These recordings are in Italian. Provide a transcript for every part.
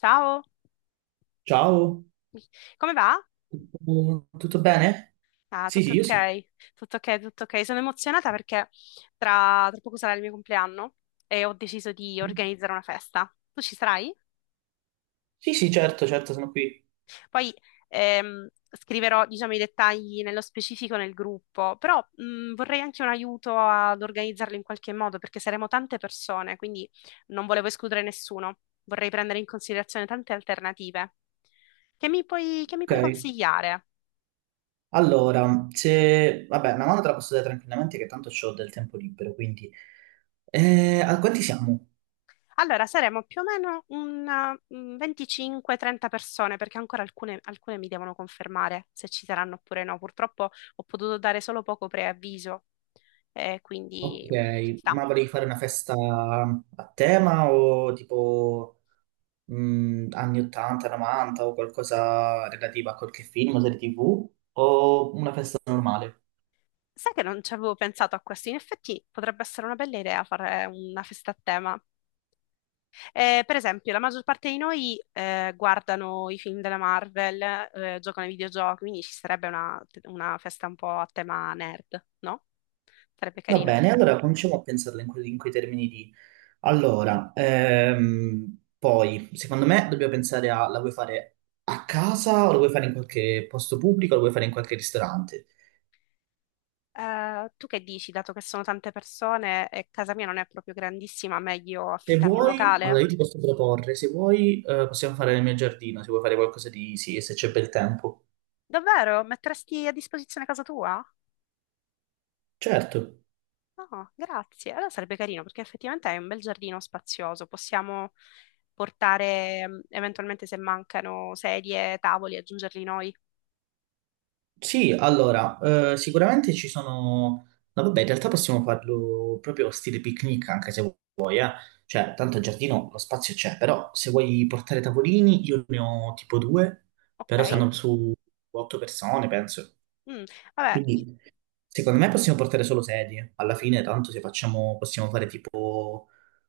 Ciao, Ciao, come va? tutto bene? Ah, Sì, tutto sì, io sì. ok, tutto ok, tutto ok. Sono emozionata perché tra poco sarà il mio compleanno e ho deciso di organizzare una festa. Tu ci sarai? Sì, sì, certo, certo, sono qui. Poi scriverò, diciamo, i dettagli nello specifico nel gruppo, però vorrei anche un aiuto ad organizzarlo in qualche modo perché saremo tante persone, quindi non volevo escludere nessuno. Vorrei prendere in considerazione tante alternative. Che mi puoi, che mi Ok, puoi consigliare? allora, se... Vabbè, una mano te la posso dare tranquillamente che tanto ho del tempo libero, quindi... a quanti siamo? Allora, saremo più o meno un 25-30 persone, perché ancora alcune mi devono confermare se ci saranno oppure no. Purtroppo ho potuto dare solo poco preavviso, Ok, quindi ci sta. ma volevi fare una festa a tema o tipo anni 80, 90 o qualcosa relativo a qualche film o serie TV o una festa normale? Sai che non ci avevo pensato a questo? In effetti potrebbe essere una bella idea fare una festa a tema. Per esempio, la maggior parte di noi guardano i film della Marvel, giocano ai videogiochi, quindi ci sarebbe una festa un po' a tema nerd, no? Sarebbe Va carino. bene, allora cominciamo a pensarla in, in quei termini lì. Allora, poi, secondo me dobbiamo pensare a, la vuoi fare a casa o la vuoi fare in qualche posto pubblico o la vuoi fare in qualche ristorante? Tu che dici, dato che sono tante persone e casa mia non è proprio grandissima, meglio Se affittare un vuoi, allora locale? io ti posso proporre, se vuoi, possiamo fare nel mio giardino, se vuoi fare qualcosa di sì, se c'è bel tempo. Davvero? Metteresti a disposizione casa tua? Certo. No, grazie. Allora sarebbe carino perché effettivamente è un bel giardino spazioso. Possiamo portare eventualmente se mancano sedie, tavoli, aggiungerli noi. Sì, allora, sicuramente ci sono... No, vabbè, in realtà possiamo farlo proprio stile picnic, anche se vuoi, eh. Cioè, tanto il giardino, lo spazio c'è, però se vuoi portare tavolini, io ne ho tipo due, Ok? però stanno Ok. su otto persone, penso. Mm, Vabbè, Quindi, secondo me possiamo portare solo sedie. Alla fine, tanto se facciamo, possiamo fare tipo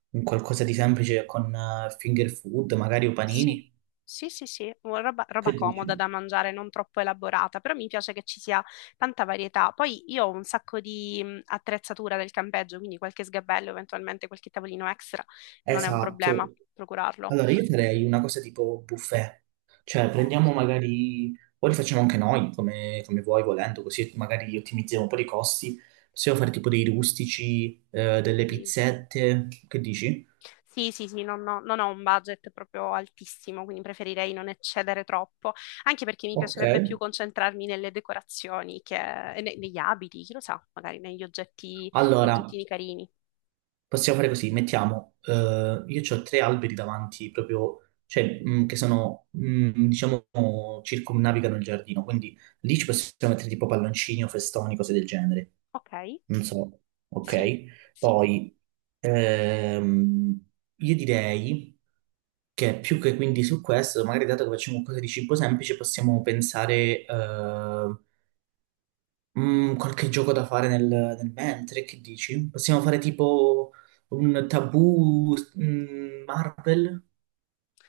un qualcosa di semplice con finger food, magari o Sì, panini. sì, sì, sì, una roba Che comoda dici? da mangiare, non troppo elaborata, però mi piace che ci sia tanta varietà. Poi io ho un sacco di attrezzatura del campeggio, quindi qualche sgabello, eventualmente qualche tavolino extra, non è un problema Esatto. procurarlo. Allora, io farei una cosa tipo buffet, cioè Ok. prendiamo magari, o li facciamo anche noi, come, come vuoi, volendo, così magari ottimizziamo un po' i costi, possiamo fare tipo dei rustici, delle Sì, pizzette, che dici? sì, sì, sì, non ho un budget proprio altissimo, quindi preferirei non eccedere troppo, anche perché mi Ok. piacerebbe più concentrarmi nelle decorazioni che, e negli abiti, chi lo sa, magari negli oggetti, Allora, oggettini carini. possiamo fare così, mettiamo, io ho tre alberi davanti, proprio, cioè, che sono, diciamo, circumnavigano il giardino, quindi lì ci possiamo mettere tipo palloncini o festoni, cose del genere. Ok. Non so, Sì, ok? sì. Poi ehm, io direi che più che quindi su questo, magari dato che facciamo qualcosa di cibo semplice, possiamo pensare qualche gioco da fare nel mentre, che dici? Possiamo fare tipo un tabù Marvel?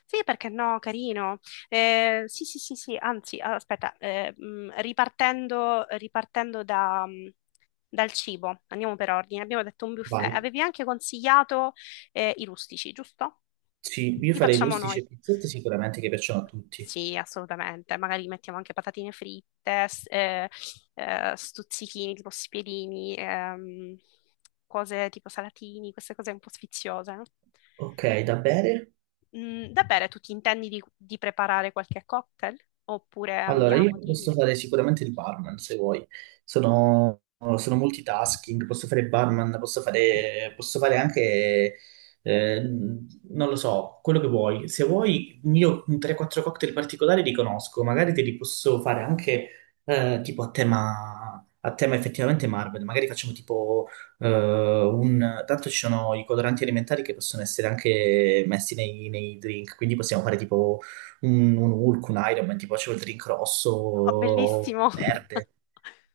Sì, perché no, carino. Sì, sì, sì, sì, anzi, aspetta, ripartendo da, dal cibo, andiamo per ordine, abbiamo detto un buffet. Vai. Avevi anche consigliato i rustici, giusto? Sì, io Li farei facciamo rustici noi. e pizzette sicuramente che piacciono a tutti. Sì, assolutamente. Magari mettiamo anche patatine fritte, stuzzichini, tipo spiedini, cose tipo salatini, queste cose un po' sfiziose, no? Ok, da bere? Da bere, tu ti intendi di preparare qualche cocktail? Oppure Allora, io andiamo posso di. fare sicuramente il barman se vuoi. Sono, sono multitasking, posso fare il barman, posso fare anche, non lo so, quello che vuoi. Se vuoi, io un 3-4 cocktail particolari li conosco, magari te li posso fare anche tipo a tema effettivamente Marvel. Magari facciamo tipo eh, un... Tanto ci sono i coloranti alimentari che possono essere anche messi nei drink, quindi possiamo fare tipo un Hulk, un Iron Man, tipo facevo il drink rosso, Oh, bellissimo! o verde,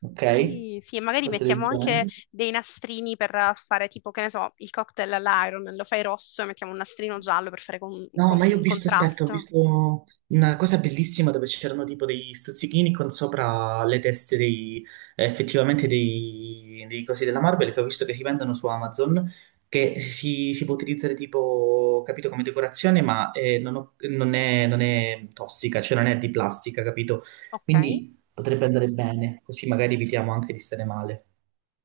ok? Sì, sì, e magari Cose del mettiamo anche genere. dei nastrini per fare tipo, che ne so, il cocktail all'iron, lo fai rosso e mettiamo un nastrino giallo per fare No, ma io ho visto, aspetta, ho contrasto. visto una cosa bellissima dove c'erano tipo degli stuzzichini con sopra le teste dei, effettivamente dei cosi della Marvel che ho visto che si vendono su Amazon, che si può utilizzare tipo, capito, come decorazione, ma non è, non è tossica, cioè non è di plastica, capito? Ok? Quindi potrebbe andare bene, così magari evitiamo anche di stare male.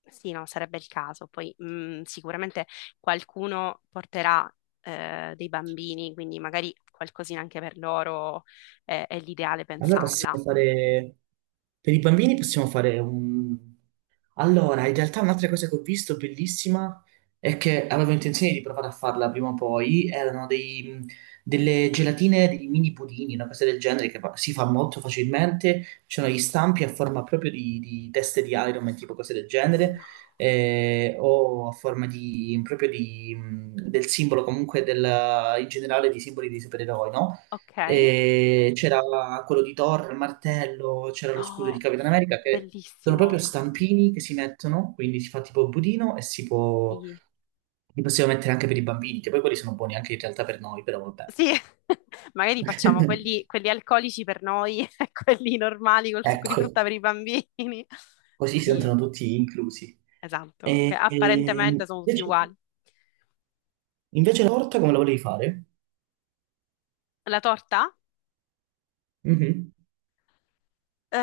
Sì, no, sarebbe il caso. Poi sicuramente qualcuno porterà dei bambini, quindi magari qualcosina anche per loro è l'ideale Allora pensarla. possiamo fare, per i bambini possiamo fare un... Allora, in realtà un'altra cosa che ho visto bellissima è che avevo intenzione di provare a farla prima o poi, erano dei, delle gelatine, dei mini pudini, una cosa del genere che si fa molto facilmente, c'erano gli stampi a forma proprio di teste di Iron Man, tipo cose del genere, No. O a forma di, proprio di, del simbolo comunque del, in generale di simboli dei supereroi, no? Ok. E c'era quello di Thor, il martello, c'era lo scudo di Oh, Capitan America che sono bellissimo. proprio Ah, stampini che si mettono, quindi si fa tipo il budino e si può... sì. Li possiamo mettere anche per i bambini, che poi quelli sono buoni anche in realtà per noi, però vabbè. Sì. Magari facciamo quelli alcolici per noi e quelli normali col succo di Ecco, frutta per i bambini. così si Sì, sentono tutti inclusi. esatto. Che E, apparentemente sono tutti uguali. invece la torta come la volevi fare? La torta? Mhm. Eh,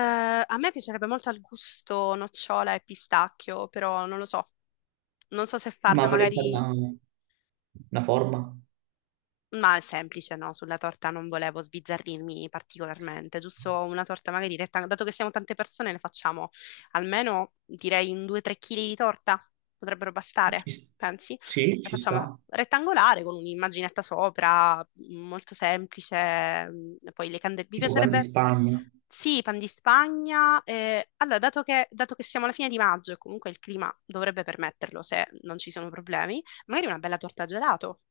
a me piacerebbe molto al gusto nocciola e pistacchio, però non lo so. Non so se Ma farla, volevi fare magari. Una forma? Ma è semplice, no? Sulla torta non volevo sbizzarrirmi particolarmente, giusto una torta magari retta, dato che siamo tante persone, ne facciamo almeno direi un 2-3 kg di torta, potrebbero bastare, Ci- pensi? sì, La ci facciamo sta. rettangolare con un'immaginetta sopra, molto semplice, poi le candele. Mi Tipo pan di piacerebbe, Spagna. sì, pan di Spagna. Allora, dato che siamo alla fine di maggio e comunque il clima dovrebbe permetterlo se non ci sono problemi, magari una bella torta a gelato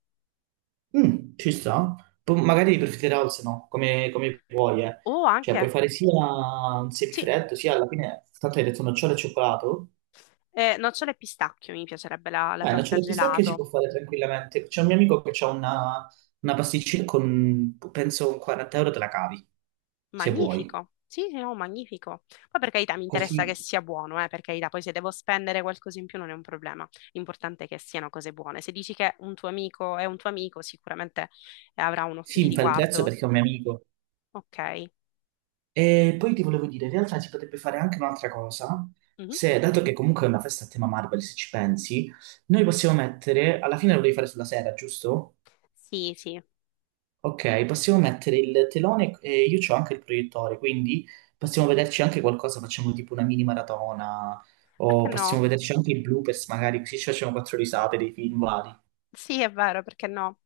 Mm, ci sta. Poi magari per Fitter House no, come, come vuoi, eh. o Cioè, anche, puoi fare sia un sì, semifreddo, sia alla fine, tanto hai detto nocciole e cioccolato. Nocciole e pistacchio, mi piacerebbe la Beh, torta nocciole e pistacchio si gelato. può fare tranquillamente. C'è un mio amico che ha una pasticceria con, penso, un 40 euro te la cavi, se vuoi. Magnifico. Sì, sì, no, magnifico. Poi per carità mi interessa che Così sia buono, per carità, poi se devo spendere qualcosa in più non è un problema. L'importante è che siano cose buone. Se dici che un tuo amico è un tuo amico, sicuramente avrà un occhio si di infla il prezzo riguardo. perché è un mio amico. Ok. E poi ti volevo dire, in realtà si potrebbe fare anche un'altra cosa, Mhm. se, dato che comunque è una festa a tema Marvel, se ci pensi, noi possiamo mettere, alla fine lo devi fare sulla sera, giusto? Sì, sì. Ok, possiamo mettere il telone e io ho anche il proiettore, quindi possiamo vederci anche qualcosa, facciamo tipo una mini maratona Perché o possiamo no? vederci anche i bloopers magari, così ci facciamo quattro risate dei film vari. Sì, è vero, perché no?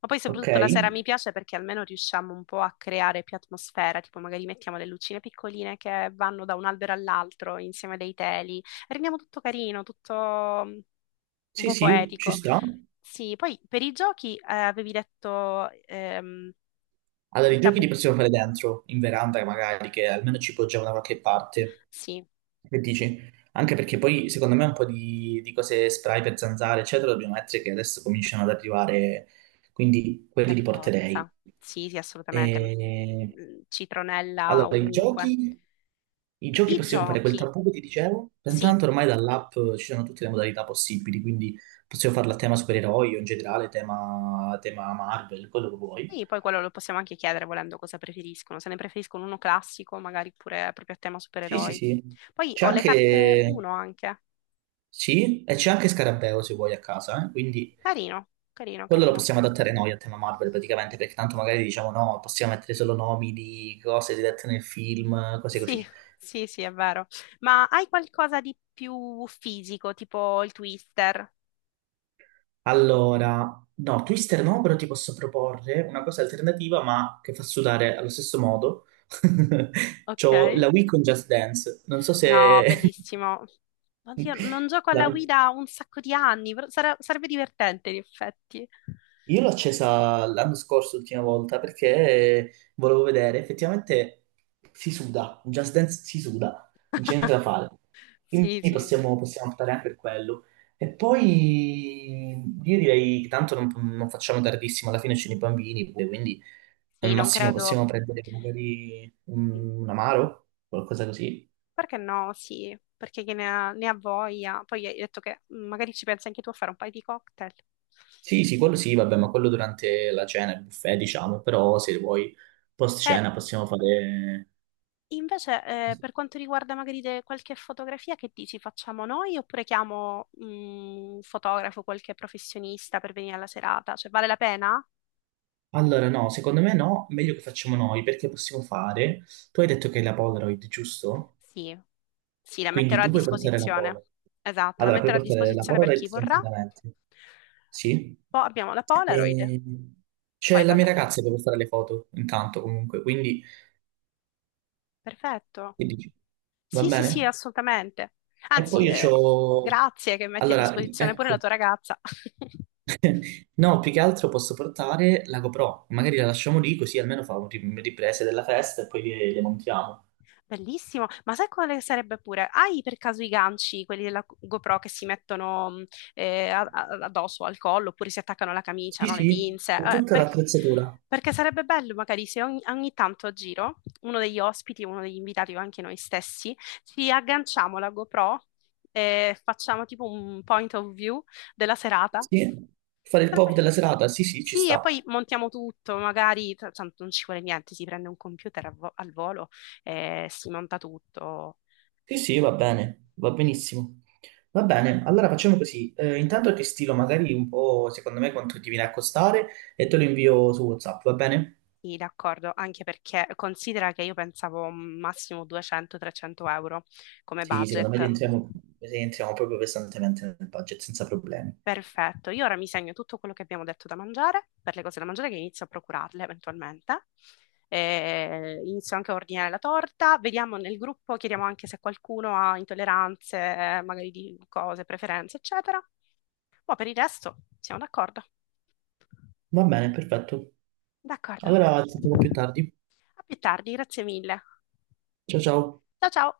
Ma poi Ok? soprattutto la sera mi piace perché almeno riusciamo un po' a creare più atmosfera, tipo magari mettiamo le lucine piccoline che vanno da un albero all'altro insieme a dei teli, rendiamo tutto carino, tutto mm, un Sì, po' sì, ci poetico. sta. Sì, poi per i giochi avevi detto Allora, i il giochi li tabù, possiamo fare dentro, in veranda magari, che almeno ci poggiamo da qualche parte. sì, Che dici? Anche perché poi secondo me un po' di cose spray per zanzare, eccetera, dobbiamo mettere che adesso cominciano ad arrivare, quindi quelli per li porterei. forza, sì, sì, assolutamente. E... Mm, mm, citronella Allora, ovunque. I giochi I possiamo fare quel giochi, tabù che ti dicevo, sì, intanto ormai dall'app ci sono tutte le modalità possibili, quindi possiamo farla a tema supereroi o in generale tema, tema Marvel, quello che vuoi. sì, poi quello lo possiamo anche chiedere volendo cosa preferiscono, se ne preferiscono uno classico, magari pure proprio a tema Sì, sì, supereroi. sì. Poi C'è ho le carte anche... UNO anche. Sì, e c'è anche Scarabeo se vuoi a casa, eh? Quindi Carino, carino, quello lo carino. possiamo adattare noi a tema Marvel praticamente, perché tanto magari diciamo no, possiamo mettere solo nomi di cose dirette nel film, cose Sì, così. sì, sì, è vero. Ma hai qualcosa di più fisico, tipo il Twister? Allora, no, Twister no, però ti posso proporre una cosa alternativa, ma che fa sudare allo stesso modo. Ok. C'ho la Wii con Just Dance, non so No, se... bellissimo. Oddio, non gioco alla La... Wii da un sacco di anni, però sarebbe divertente in effetti. Io l'ho accesa l'anno scorso, l'ultima volta, perché volevo vedere, effettivamente si suda, in Just Dance si suda, non c'è niente da fare. Quindi Sì, sì. Possiamo optare anche per quello. E poi io direi che tanto non, non facciamo tardissimo, alla fine c'è i bambini, quindi al Sì, non massimo credo. possiamo prendere magari un amaro, qualcosa così. Perché no? Sì, perché chi ne ha, ne ha voglia. Poi hai detto che magari ci pensi anche tu a fare un paio di cocktail. Sì, sì, quello sì, vabbè, ma quello durante la cena, il buffet, diciamo, però se vuoi post E cena possiamo fare... invece, per quanto riguarda magari qualche fotografia, che dici? Facciamo noi oppure chiamo un fotografo, qualche professionista per venire alla serata? Cioè, vale la pena? Allora, no, secondo me no, meglio che facciamo noi, perché possiamo fare... Tu hai detto che hai la Polaroid, giusto? Sì, sì, la Quindi metterò a tu puoi portare la disposizione. Polaroid. Esatto, la Allora, puoi metterò a portare la disposizione per chi Polaroid vorrà. tranquillamente. Sì. Poi abbiamo la Polaroid. E... C'è Poi la mia vabbè, ragazza che può fare le foto, intanto, comunque, quindi... perfetto. Che dici? Va Sì, sì, sì, bene? assolutamente. E poi Anzi, io c'ho... grazie che metti a Allora, disposizione pure la ecco. tua ragazza. No, più che altro posso portare la GoPro. Magari la lasciamo lì, così almeno fa un riprese della festa e poi le montiamo. Bellissimo. Ma sai quale sarebbe pure? Hai per caso i ganci, quelli della GoPro che si mettono addosso al collo oppure si attaccano alla camicia, Sì, no? Le sì, pinze? ho Eh, tutta perché, l'attrezzatura. perché sarebbe bello magari se ogni tanto a giro uno degli ospiti, uno degli invitati o anche noi stessi, ci agganciamo la GoPro e facciamo tipo un point of view della serata. Sì, fare il pop Sarebbe- della serata. Sì, sì, ci Sì, e poi sta. montiamo tutto, magari tanto non ci vuole niente, si prende un computer al volo e si monta tutto. Sì, sì, va bene, va benissimo. Va bene, allora facciamo così. Intanto ti stilo magari un po', secondo me, quanto ti viene a costare e te lo invio su WhatsApp, va bene? Sì, d'accordo, anche perché considera che io pensavo massimo 200-300 euro come Sì, secondo me budget. Rientriamo proprio pesantemente nel budget, senza problemi. Perfetto, io ora mi segno tutto quello che abbiamo detto da mangiare, per le cose da mangiare che inizio a procurarle eventualmente. E inizio anche a ordinare la torta, vediamo nel gruppo, chiediamo anche se qualcuno ha intolleranze, magari di cose, preferenze, eccetera. Ma per il resto siamo d'accordo. Va bene, perfetto. D'accordo. A Allora, ci sentiamo più tardi. più tardi, grazie mille. Ciao ciao. Ciao ciao.